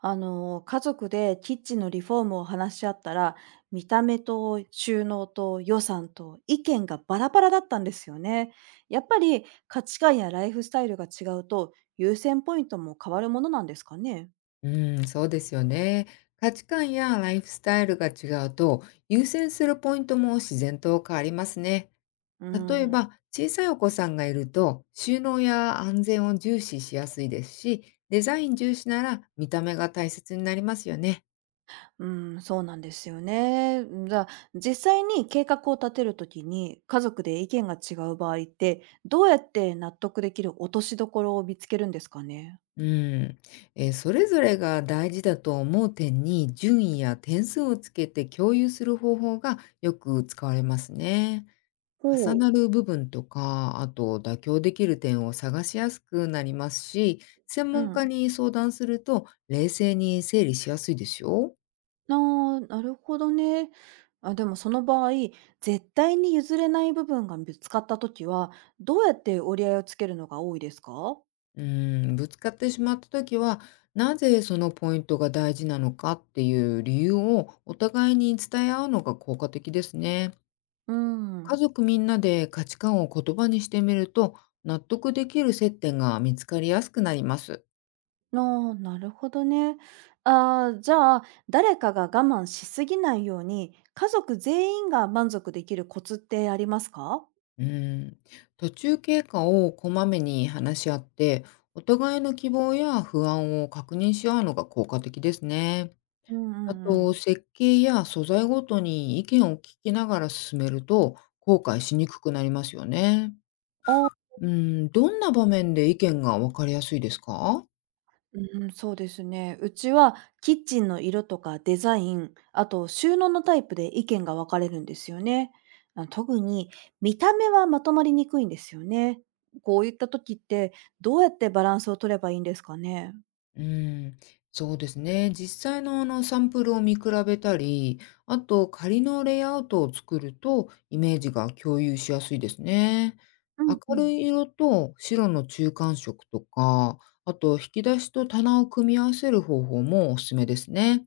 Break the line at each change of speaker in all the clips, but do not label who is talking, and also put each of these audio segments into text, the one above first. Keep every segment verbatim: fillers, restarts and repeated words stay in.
あの、家族でキッチンのリフォームを話し合ったら、見た目と収納と予算と意見がバラバラだったんですよね。やっぱり価値観やライフスタイルが違うと優先ポイントも変わるものなんですかね。
うん、そうですよね。価値観やライフスタイルが違うと、優先するポイントも自然と変わりますね。
う
例え
ん、
ば、小さいお子さんがいると、収納や安全を重視しやすいですし、デザイン重視なら見た目が大切になりますよね。
うん、そうなんですよね。じゃあ、実際に計画を立てるときに家族で意見が違う場合って、どうやって納得できる落としどころを見つけるんですかね。
うん、えーそれぞれが大事だと思う点に順位や点数をつけて共有する方法がよく使われますね。重
ほう。
なる部分とか、あと妥協できる点を探しやすくなりますし、専
う
門家
ん。
に相談すると冷静に整理しやすいですよ。
ああ、なるほどね。あ、でもその場合、絶対に譲れない部分がぶつかった時は、どうやって折り合いをつけるのが多いですか？
うん、ぶつかってしまった時は、なぜそのポイントが大事なのかっていう理由をお互いに伝え合うのが効果的ですね。
う
家
ん。
族みんなで価値観を言葉にしてみると、納得できる接点が見つかりやすくなります。
ああ、なるほどね。ああ、じゃあ、誰かが我慢しすぎないように、家族全員が満足できるコツってありますか？
うーん、途中経過をこまめに話し合って、お互いの希望や不安を確認し合うのが効果的ですね。
うんう
あ
んう
と、
ん。
設計や素材ごとに意見を聞きながら進めると、後悔しにくくなりますよね。うーん、どんな場面で意見が分かりやすいですか。
うん、そうですね。うちはキッチンの色とかデザイン、あと収納のタイプで意見が分かれるんですよね。あ、特に見た目はまとまりにくいんですよね。こういった時ってどうやってバランスを取ればいいんですかね。
うーん、そうですね。実際のあのサンプルを見比べたり、あと仮のレイアウトを作るとイメージが共有しやすいですね。
うんう
明る
ん。
い色と白の中間色とか、あと引き出しと棚を組み合わせる方法もおすすめですね。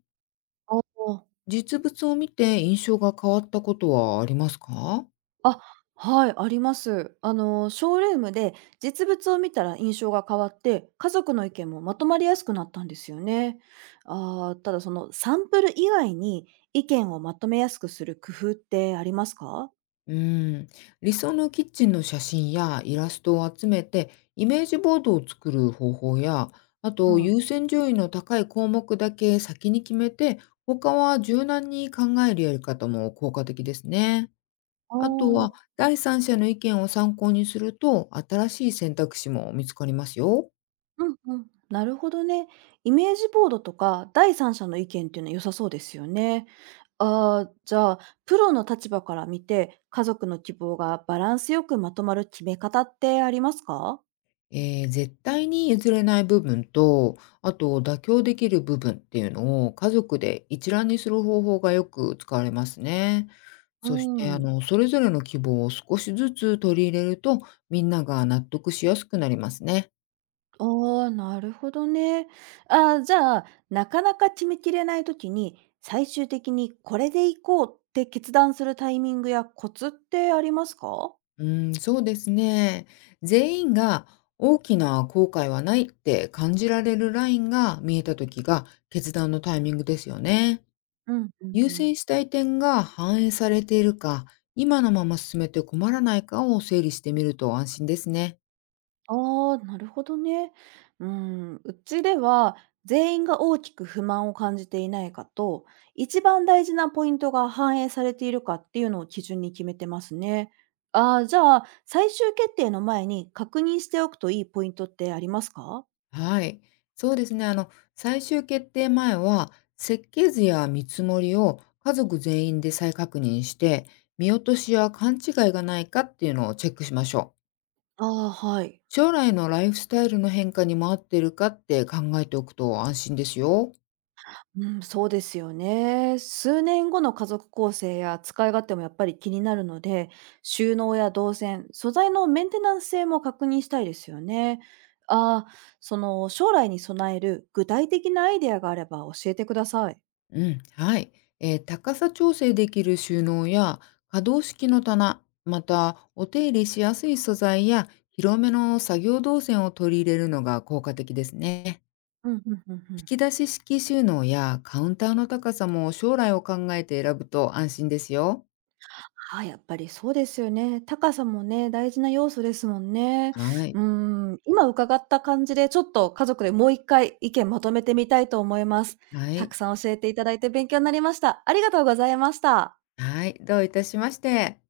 ああ。
実物を見て印象が変わったことはありますか。
あ、はい、あります。あの、ショールームで実物を見たら印象が変わって、家族の意見もまとまりやすくなったんですよね。あー、ただそのサンプル以外に意見をまとめやすくする工夫ってありますか？
うーん、理想のキッチンの写真やイラストを集めて、イメージボードを作る方法や、あ
う
と
ん。
優先順位の高い項目だけ先に決めて、他は柔軟に考えるやり方も効果的ですね。
あ
あとは、
あ、
第三者の意見を参考にすると、新しい選択肢も見つかりますよ。
うんうん。なるほどね。イメージボードとか第三者の意見っていうのは良さそうですよね。ああ、じゃあ、プロの立場から見て、家族の希望がバランスよくまとまる決め方ってありますか？
えー絶対に譲れない部分と、あと妥協できる部分っていうのを家族で一覧にする方法がよく使われますね。
う
そしてあ
ん。
の、それぞれの希望を少しずつ取り入れると、みんなが納得しやすくなりますね。
ああ、なるほどね。あー、じゃあ、なかなか決めきれないときに、最終的にこれで行こうって決断するタイミングやコツってありますか？
うん、そうですね。全員が大きな後悔はないって感じられるラインが見えた時が決断のタイミングですよね。
うんうん
優
うん。
先したい点が反映されているか、今のまま進めて困らないかを整理してみると安心ですね。
ああ、なるほどね。うん、うちでは、全員が大きく不満を感じていないかと、一番大事なポイントが反映されているかっていうのを基準に決めてますね。ああ、じゃあ、最終決定の前に確認しておくといいポイントってありますか？
はい。そうですね。あの、最終決定前は、設計図や見積もりを家族全員で再確認して、見落としや勘違いがないかっていうのをチェックしましょう。
ああ、はい。
将来のライフスタイルの変化にも合ってるかって考えておくと安心ですよ。
うん、そうですよね。数年後の家族構成や使い勝手もやっぱり気になるので、収納や動線、素材のメンテナンス性も確認したいですよね。ああ、その将来に備える具体的なアイデアがあれば教えてください。
うん、はい、えー高さ調整できる収納や可動式の棚、またお手入れしやすい素材や広めの作業動線を取り入れるのが効果的ですね。
うん、うん、うん、う
引
ん。
き出し式収納やカウンターの高さも将来を考えて選ぶと安心ですよ。
はい、やっぱりそうですよね。高さもね、大事な要素ですもんね。
は
う
い、
ーん、今伺った感じで、ちょっと家族でもう一回意見まとめてみたいと思います。
は
たく
い、
さん教えていただいて勉強になりました。ありがとうございました。
はい、どういたしまして。